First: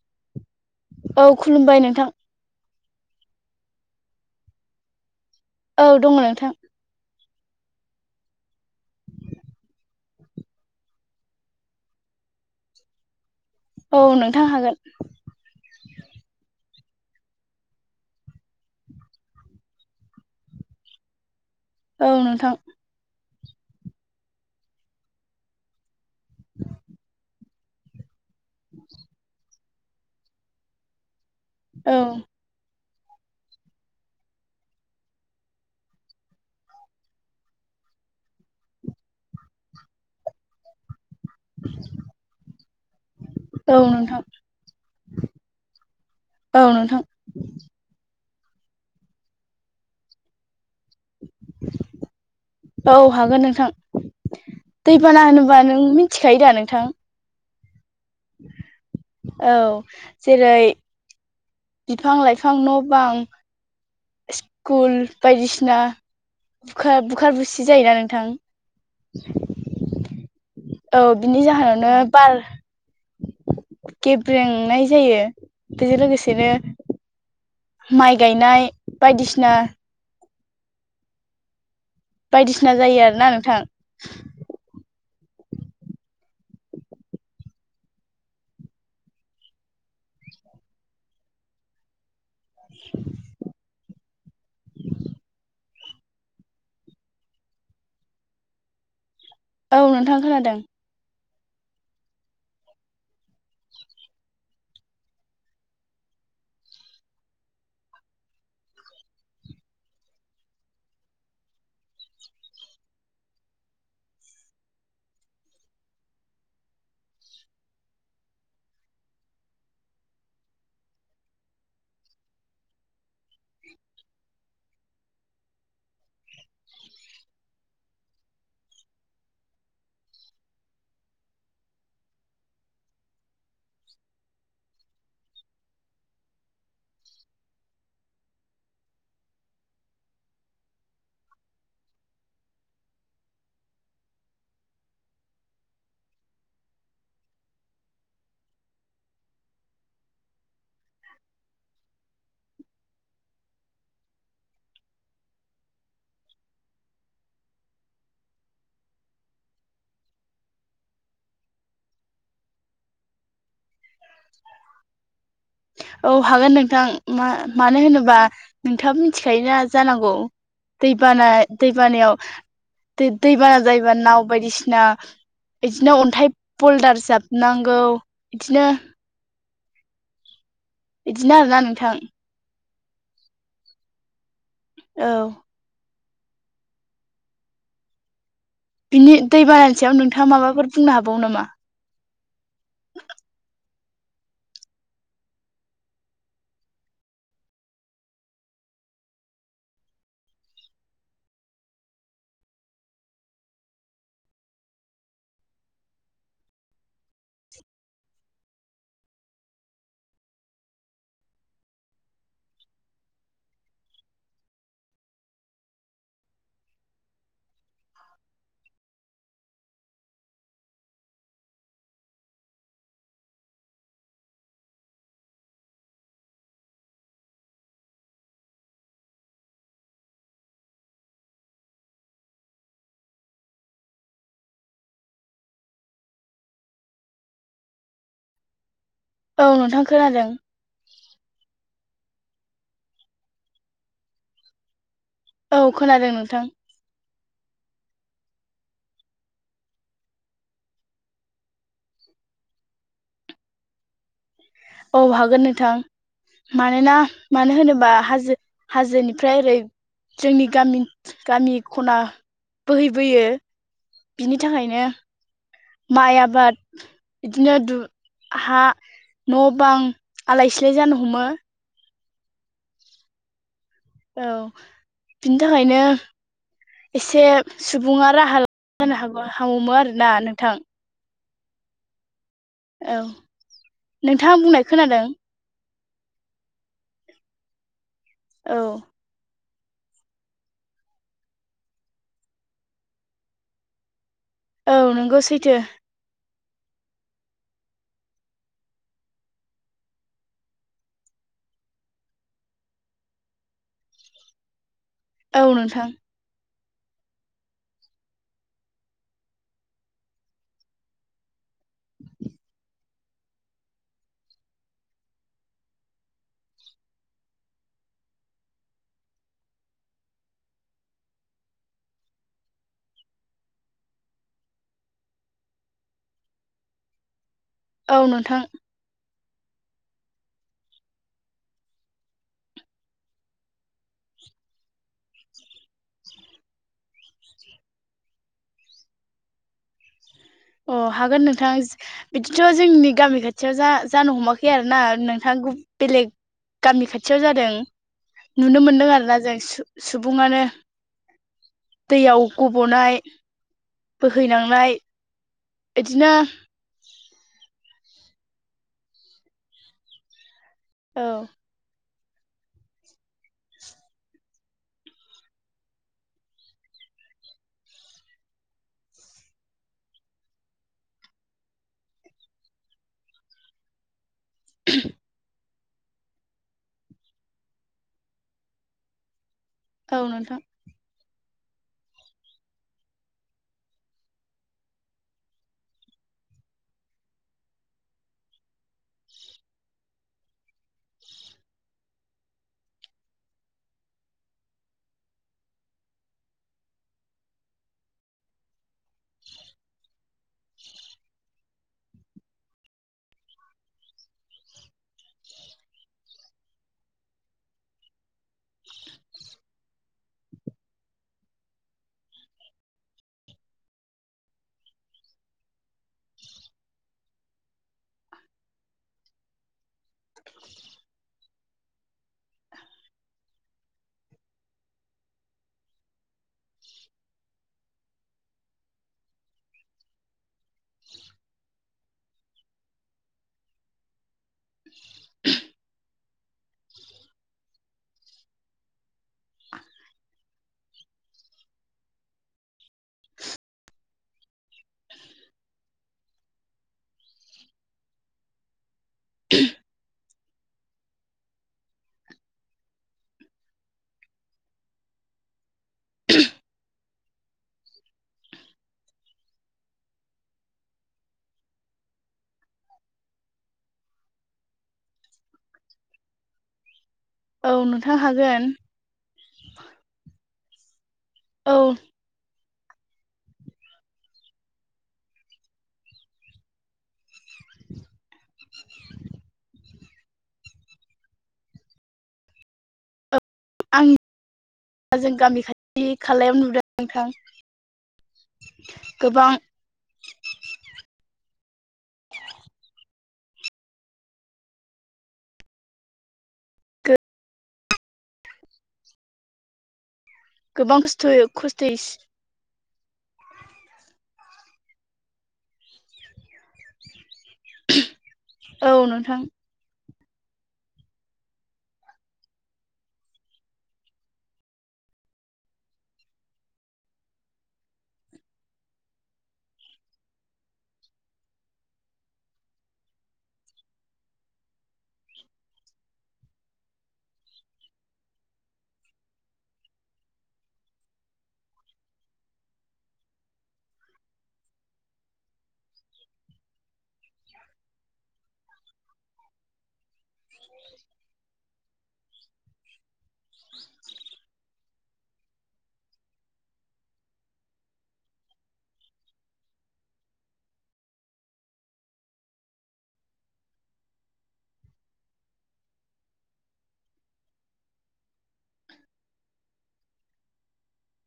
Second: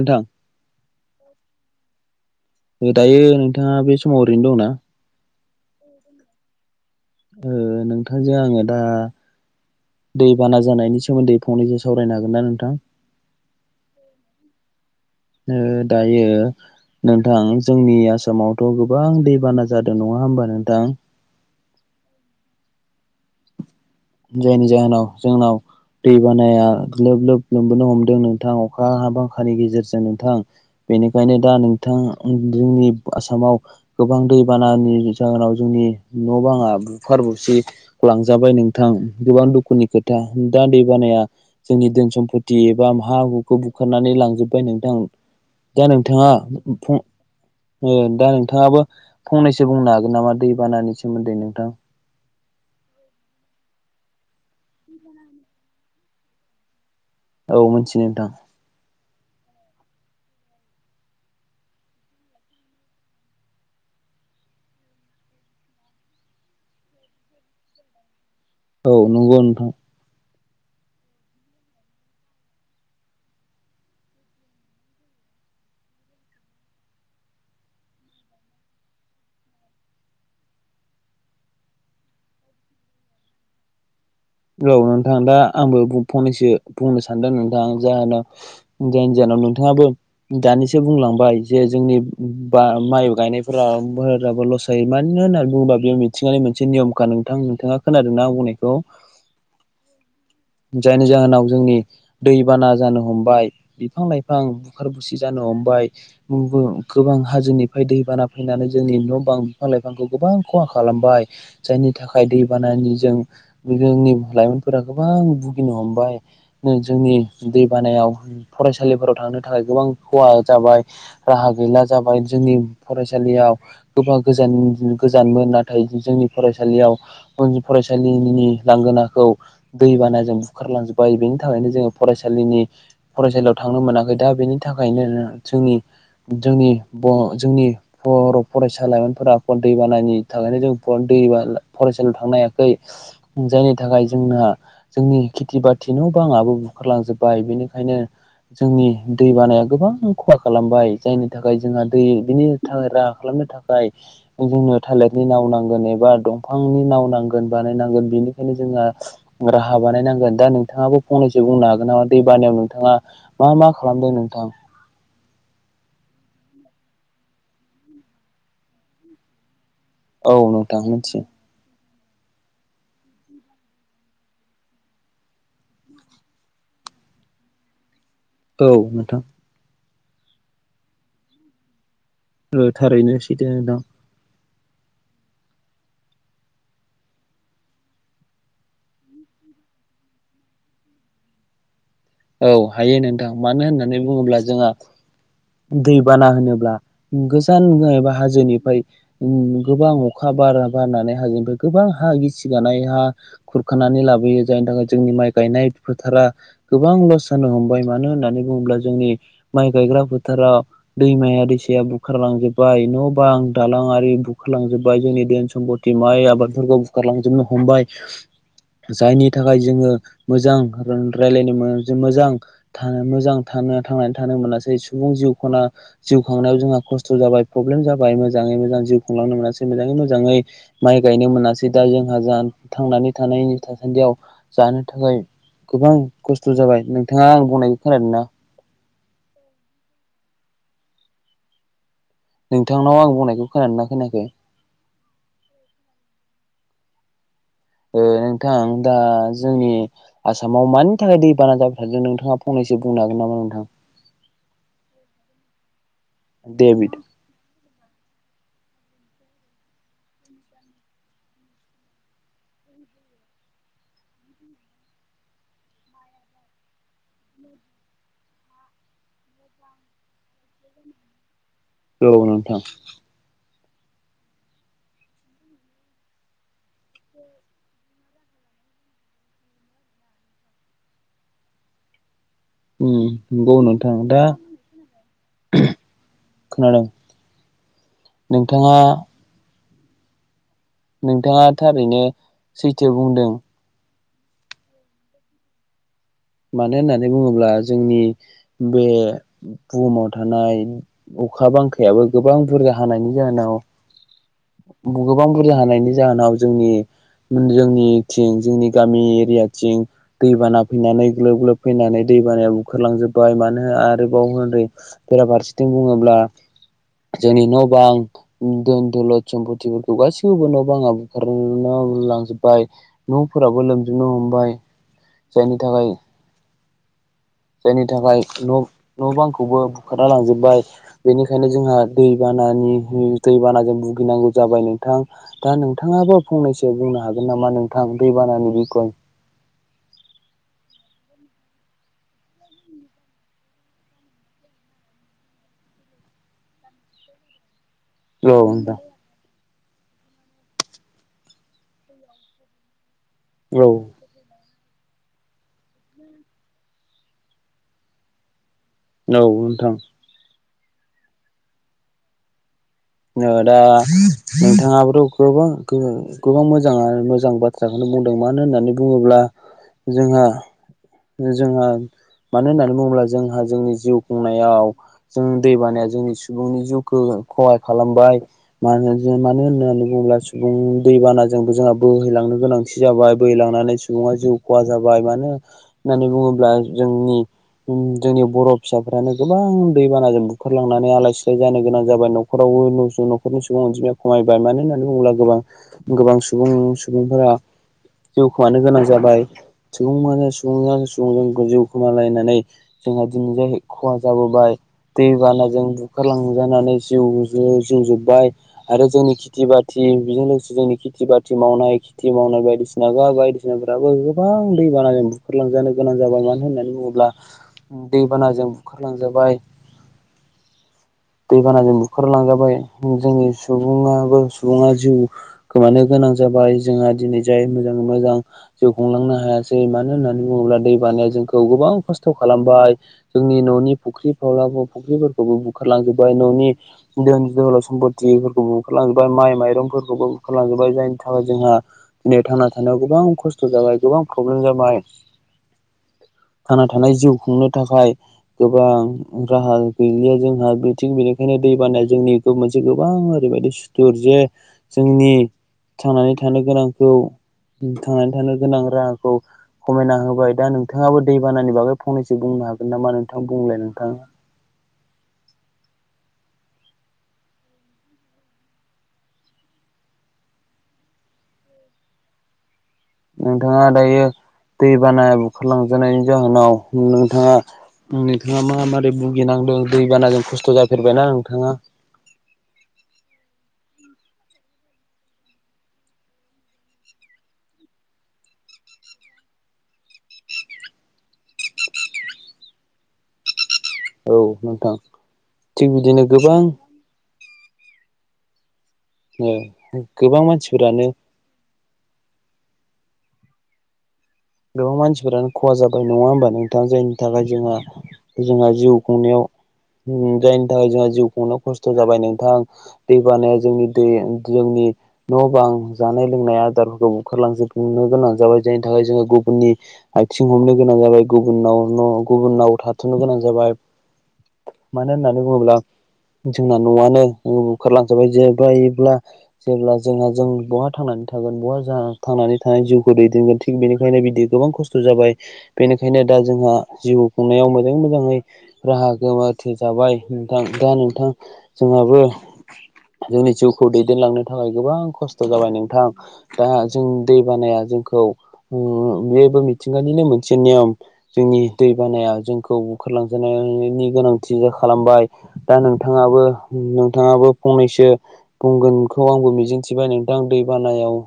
नोंथां औ खुलुमबाय नोंथां। दायो नोंथाङा बे समाव ओरैनो दं ना? औ दङ नोंथां। ओ नोंथांजों आङो दा दै बाना जानायनि सोमोन्दै फंनैसो सावरायनो हागोन ना नोंथां? औ नोंथां हागोन ओ दायो नोंथां जोंनि आसामावथ' गोबां दैबाना जादों नङा होमबा नोंथां? औ नोंथां। जायनि जाहोनाव जोंनाव दै बानाया लोब लोब लोमबोनो हमदों नोंथां अखा हा बांखानि गेजेरजों नोंथां बेनिखा खायनो दा औ नोंथां जोंनि आसामाव गोबां दैबानानि जाहोनाव जोंनि न' बाङा बुखार बुसि लांजाबाय नोंथां गोबां दुखुनि खोथा दा दै बानाया जोंनि धोन सम्फति एबा हा हुखौ औ बुखारनानै नोंथां लांजोबबाय नोंथां। दा नोंथाङा औ फं नोंथां ओ दा नों थाङाबो फंनैसो बुंनो हागोन नामा दै बानानि सोमोन्दै नोंथां? औ हागोन नोंथां दैबाना होनोबा नों मिथिखायो दा नोंथां? औ मोनथियो नोंथां। औ जेरै बिफां लाइफां न' बां स्कुल बायदिसिना बुखार बुखार बुसि जायोना नोंथां? औ नंगौ नोंथां। औ बिनि जाहोनावनो बार गेब्रेंनाय जायो बेजों लोगोसेनो माइ गायनाय बायदिसिना बायदिसिना जायो आरोना नोंथां। औ नोंथां दा आंबो फंनैसो बुंनो सानदों नोंथां जाहोनाव जायनि जाउन आव नोंथाङाबो दानिसो बुंलांबाय जे जोंनि। बा माइ गायनायफोराबो लस जायो मानो होननानै बुङोबा बेयाव मिथिंगानि मोनसे नियमखा नोंथां नोंथाङा खोनादोंना आं बुंनायखौ? औ नोंथां। खोनादों जायनि जहोनाव जोंनि दैबाना जानो हमबाय बिफां लाइफां बुखार बुसि जानो हमबाय। गोबां हाजोनिफ्राय दैबाना फैनानै जोंनि न' बां बिफां लाइफांखौ गोबां खहा खालामबाय। जायनि थाखाय दै बानानि जों जोंनि लाइमोनफोरा गोबां भुगिनो हमबाय जोंनि दै बानायाव फरायसालिफोराव थांनो थाखाय गोबां खहा जबाय राहा गैला जाबाय जोंनि फरायसालियाव गोबां गोजान गोजाननि नाथाय जोंनि फसालियाव फरायसालिनि लांगोनाखौ दै बाना जों बुखारलांजोबबाय बेनि थाखायनो जोङो फरायसालिनि फरायसालियाव थांनो मोनाखै दा बेनि थाखायनो। जोंनि जोंनि जोंनि बर' फरायसा लाइमोनफोरा दै बानायनि थाखायनो जों फरायसालियाव थांनो हायाखै जायनि थाखाय जोंना जोंनि खेथि बाथि ना बांङाबो बुखारलांजोबबाय बेनिखायनो। जोंनि दै बानाया गोबां खहा खालामबाय जायनि थाखाय जोंहा दै बिनि थाखाय राहा खालाम थाखाय जोंनो थालिरनि नाव नांगोन एबा दंफांनि नाव नांगोन बानायनांगोन बिनि नो जोंना [inaudible] राहा बानायनांगोन दा नोंथाङाबो फंनैसो बुंनो हागोन नामा दै बानायाव नोंथाङा मा मा खालामदों नोंथां। औ हागोन नोंथां मा मानो होनोबा नोंथाङाबो मिथिखायो। जानांगौ औ नोंथां मिथियो दैबाना दैबानायाव। दै दैबाना जायोबा नाव बायदिसिना। बिदिनो अन्थाइ पलदार जाबनांगौ। बिदिनो औ नोंथां। बिदिनो आरोना नोंथां। थारैनो सैथो नोंथां । औ बिनि दै बानानि सायाव नोंथाङा माबाफोर बुंनो हाबावो नामा? औ हायो नोंथां मानो होननानै बुङोब्ला जोंहा। दैबाना होनोब्ला गोजान एबा हाजोनिफ्राय गोबां अखा। बारा बारनानै हाजोनिफ्राय गोबां हा गिसिगानाय हा खुरखानानै लाबोयो जायनि थाखाय जोंनि माइ। गायनाय फोथारा। गोबां लस जानो हमबाय मानो होननानै बुङोब्ला जोंनि माइ गायग्रा फोथाराव दैमायारि बुखारलांजोब्बाय न' बां दालां आरि बुखारलांजोब्बाय जोंनि धोन सम्पति माइ आबाद। बुखारलांजोबनो हमबाय जायनि थाखाय जोङो मोजां रायलायनो मोन मोजां थांनानै थानो मोनासै सुबुं जिउ खना जिउ खांनायाव जों । खस्थ' जाबाय प्रब्लेम जाबाय मोजाङै मोजां जिउ खुंलांनो मोनै मोजाङै मोजाङै माइ गायनो मोनाखिसै दा जोंहा थांनानै थानायनि थासान्दियाव जानो थाखाय गोबां खस्थ'। बुस्थु जाबाय नोंथाङा आं बुंनायखौ खोनादों ना। औ नोंथां खोनादों। नोंथांनाव आं बुंनायखौ खोनादोंना खोनाखै। औ खोनादों नोंथां। ओ नोंथां। एसे बुंनो हागोन नामा नोंथां? औ हागोन नोंथां दे मानोना बिदि मानो होनोबा हाजो हाजोनिफ्राय ओरै जोंनि गामि, गामि ख'ना बोहैबोयो बिनि थाखायनो माइ आबाद बिदिनो दु हा न' बां आलाय सिलाय जानो हमो। औ नोंथां। औ बिनि थाखायनो एसे सुबुङा राहा [unintelligible] हागौमोन आरोना नोंथां? उम औ नंगौ नोंथां दा नोंथाङा बुंनाय खोनादों खोनादों? औ नोंथाङा नोंथाङा थारैनो सैथो बुंदों औ नोंगौ सैथो। मानो होननानै बुङोब्ला जोंनि बे बुहुमाव थानाय अखा बांखायाबो गोबां बुरजा हानायनि जाहोनाव [inaudible] गोबां औ बुरजा नोंथां हानानायनि जाहोनाव जोंनि जोंनिथिं जोंनि गामि एरियाथिं दै बाना फैनानै ग्लोब ग्लोब फैनानै दै बानायाव बुखारलांजोब मानो होननो आरोबाव बेराफारसेथिं बुङोब्ला जोंनि न' बां दोन-दोलद सम्पतिफोरखौ गासैखौबो न' बाङा बुखारना बाय न'फोराबो लोमजोबनो हमबाय जायनि थाखाय जायनि औ थाखाय नोंथां न' न' बां खौबो बुखारना लांजोबबाय बेनिखायनो जोंहा दैबानानि दैबानाजों भुगिनांगौ जा बाय नोंथां दा नोंथाङाबो फंनैसो बुंनो हागोन नामा नोंथां दैबानानि बिख'य? अ हागोन नोंथां बिदिथ' जोंनि गामि खाथियाव जा जानो हमाखै आरोना नोंथां बेलेग गामि खाथियाव जादों नुनो नोंथां मोनदों आरोना जों‌ सुबुङानो दैयाव गब'नाय औ औ बोहैलांनाय इदिनो औ नोंथां। औ ओ दा नोंथाङाबोथ' गोबां गोबां मोजां मोजां बाथ्राखौनो बुंदों मानो होननानै बुङोब्ला जोंहा जोंहा मानो होननानै बुङोब्ला जोंहा जोंनि जिउ खुंनायाव जों दै बानाया जोंनि सुबुंनि जिउखौ खहा खालामबाय मा मानो होन होननानै औ बुङोब्ला नोंथां सुबुं दै बाना जोंबो जोंहा बोहैलांनो गोनांथि जाबाय बोहैलांनानै सुबुंङा जिउ खहा जाबाय मानो होननानै बुङोब्ला जोंनि जोंनि बर' फिसाफ्रानो गोबां दैबानाजों बुखारलांनानै आलाय सिलाय जानो गोनां जाबाय न'खराव न'खरनि सुबुं अनजिमाया खमायबाय मानो होननानै बुङोब्ला गोबां गोबां सुबुं सुबुंफोरा जिउ खोमानो गोनां जाबाय, सुबुं [unintelligible] सुबुं जों जिउ खोमालायनानै जोंहा दिनै जाय खहा जाबोबाय दै बानाजों बुखारलांजानानै जिउ जिउ जोब्बाय आरो जोंनि खिथि बाथि बेजों लोगोसे जोंनि खेथि बाथि मावनाय खेथि मावनाय बायदिसिना बायदिसिनाफोराबो गोबां दैबानाजों बुखारलांजानो गोनां जाबाय मानो होननानै बुङोब्ला दैबानाजों बुखारलांजाबाय [inaudible] दैबानाजों बुखारलांजाबाय जोंनि सुबुंआबो सुबुङा जिउ खोमानो गोनां जाबाय। जोंहा दिनै जाय मोजाङै मोजां जिउ खुंलांनो हायासै मानो होननानै बुंङोब्ला दै बानाया जोंखौ गोबां खस्थ' खालामबाय जोंनि न'नि फुख्रि [unintelligible] फुख्रिफोरखौबो बुखारलांजोब न'नि दोन जोल' सम्फथिफोरखौबो बुखारलांजोबबाय माइ माइरंफोरखौबो बुखारलांजोबबाय जायनि थाखाय जोंहा थांना दिनै थानायाव गोबां खस्थ' जाबाय गोबां प्रब्लेम जाबाय। [inaudible] थांना थानाय जिउ खुंनो थाखाय गोबां राहा गैलिया जोंहा बिथिं बेनिखायनो दै बानाया जोंनि मोनसे गोबां ओरैबायदि सुथुर जे जोंनि थांनानै थानो गोनांखौ थांनानै थानो गोनां राहाखौ खमायना होबाय दा नोंथाङाबो दैबानानि बागै फंनैसो बुंनो हागोन नामा नोंथां बुंलाय नोंथाङा। [inaudible] औ नोंथां हागोन। औ। नोंथाङा दायो दैबाना बुखारलांजानायनि जाहोनाव नोंथाङा नोंथाङा मा मारै भुगिनांदों दैबानाजों खस्थ' जाफेरबायना नोंथाङा? औ। आं जों गामि खाथि खालायाव नुदों नोंथां गोबां औ नोंथां थिग बिदिनो गोबां गोबां मानसिफोरानो तैस गोबां मानसिफोरानो खहा जाबाय नङा होमबा नोंथां जायनि थाखाय जोंहा जोंहा जिउ औ नोंथां खुंनायाव जायनि थाखाय जोंहा जिउ खुंनो खस्थ' जाबाय नोंथां दै बानाया जोंनि दै जोंनि न' बां जानाय लोंनाय आदारफोरखौ बुखारलांजोबनो गोनां जाबाय जायनि थाखाय जोङो गुब गुबुननि आथिं हमनो गोनां जाबाय गुबुननाव न' गुबुनाव थाथ'नो गोनां जाबाय। मानो होननानै बुङोब्ला जोंना न'आनो बुखारलांजाबाय जेबायब्ला जेब्ला जोंहा जों बहा थांनानै थागोन बहा थांनानै थानाय जिउखौ दैदेनगोन थिग बेनिखायनो बिदि गोबां खस्थ' जाबाय बेनिखायनो दा जोंहा जिउ खुंनायाव मोजाङै मोजाङै राहाखौ रुवाथि थाबाय नोंथां दा नोंथां जोंहाबो जोंनि जिउखौ दैदेनलांनो थाखाय गोबां खस्थ' जाबाय नोंथां दा जों दै बानाया जोंखौ उम बेबो मिथिंगानिनो मोनसे नेम जोंनि दै बानाया जोंखौ बुखारलांजानायनिबो गोनांथि खालामबाय दा नोंथाङाबो नोंथाङाबो फंनैसो बुंगोनखौ आंबो मिजिंथिबाय नोंथां दै बानायाव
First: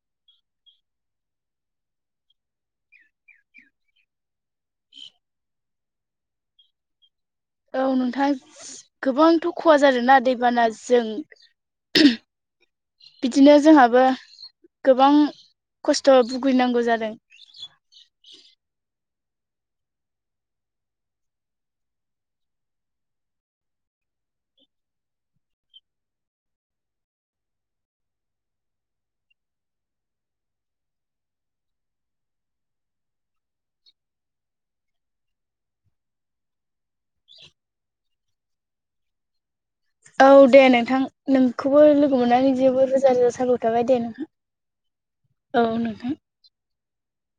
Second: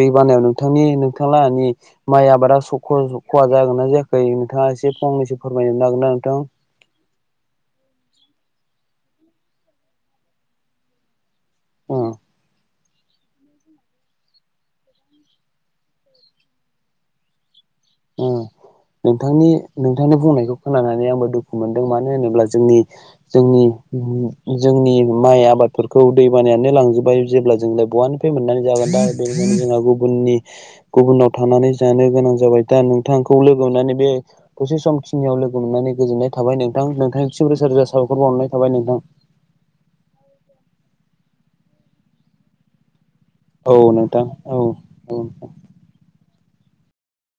दै बानायाव नोंथांनि नोंथालाहानि माइ आबादा स ख-खहा जागोना जायाखै नोंथाङा एसे फंनैसो फोरमायनो नागोन ना नोंथां? औ नोंथां गोबांथ' खहा जादोना दैबानाजों उम [inaudible] बिदिनो जोंहाबो गोबां खस्थ' भुगिनांगौ जादों। उम। नोंथांनि नोंथांनि बुंनायखौ खोनानानै आंबो दुखु मोनदों मानो होनोब्ला जोंनि जोंनि जोंनि माइ आबादफोरखौ दै बानायानो लांजोबबाय जेब्ला जोंलाय बहानिफ्राय मोननानै जा दा बेनिखायनो जोंहा गुबननि गुबुनाव थानानै जानो गोनां जाबाय। दा नोंथांखौ लोगो मोननानै बे दसे समखिनियाव लोगो मोननानै गोजोननाय थाबाय नों नोंथांनिसिम रोजा रोजा साबायखर बावहरनाय थाबाय नोंथां। औ दे नोंथां नोंखौबो लोगो मोननानै जेबो रोजा रोजा साबायखर औ थाबाय दे नोंथां औ औ नोंथां।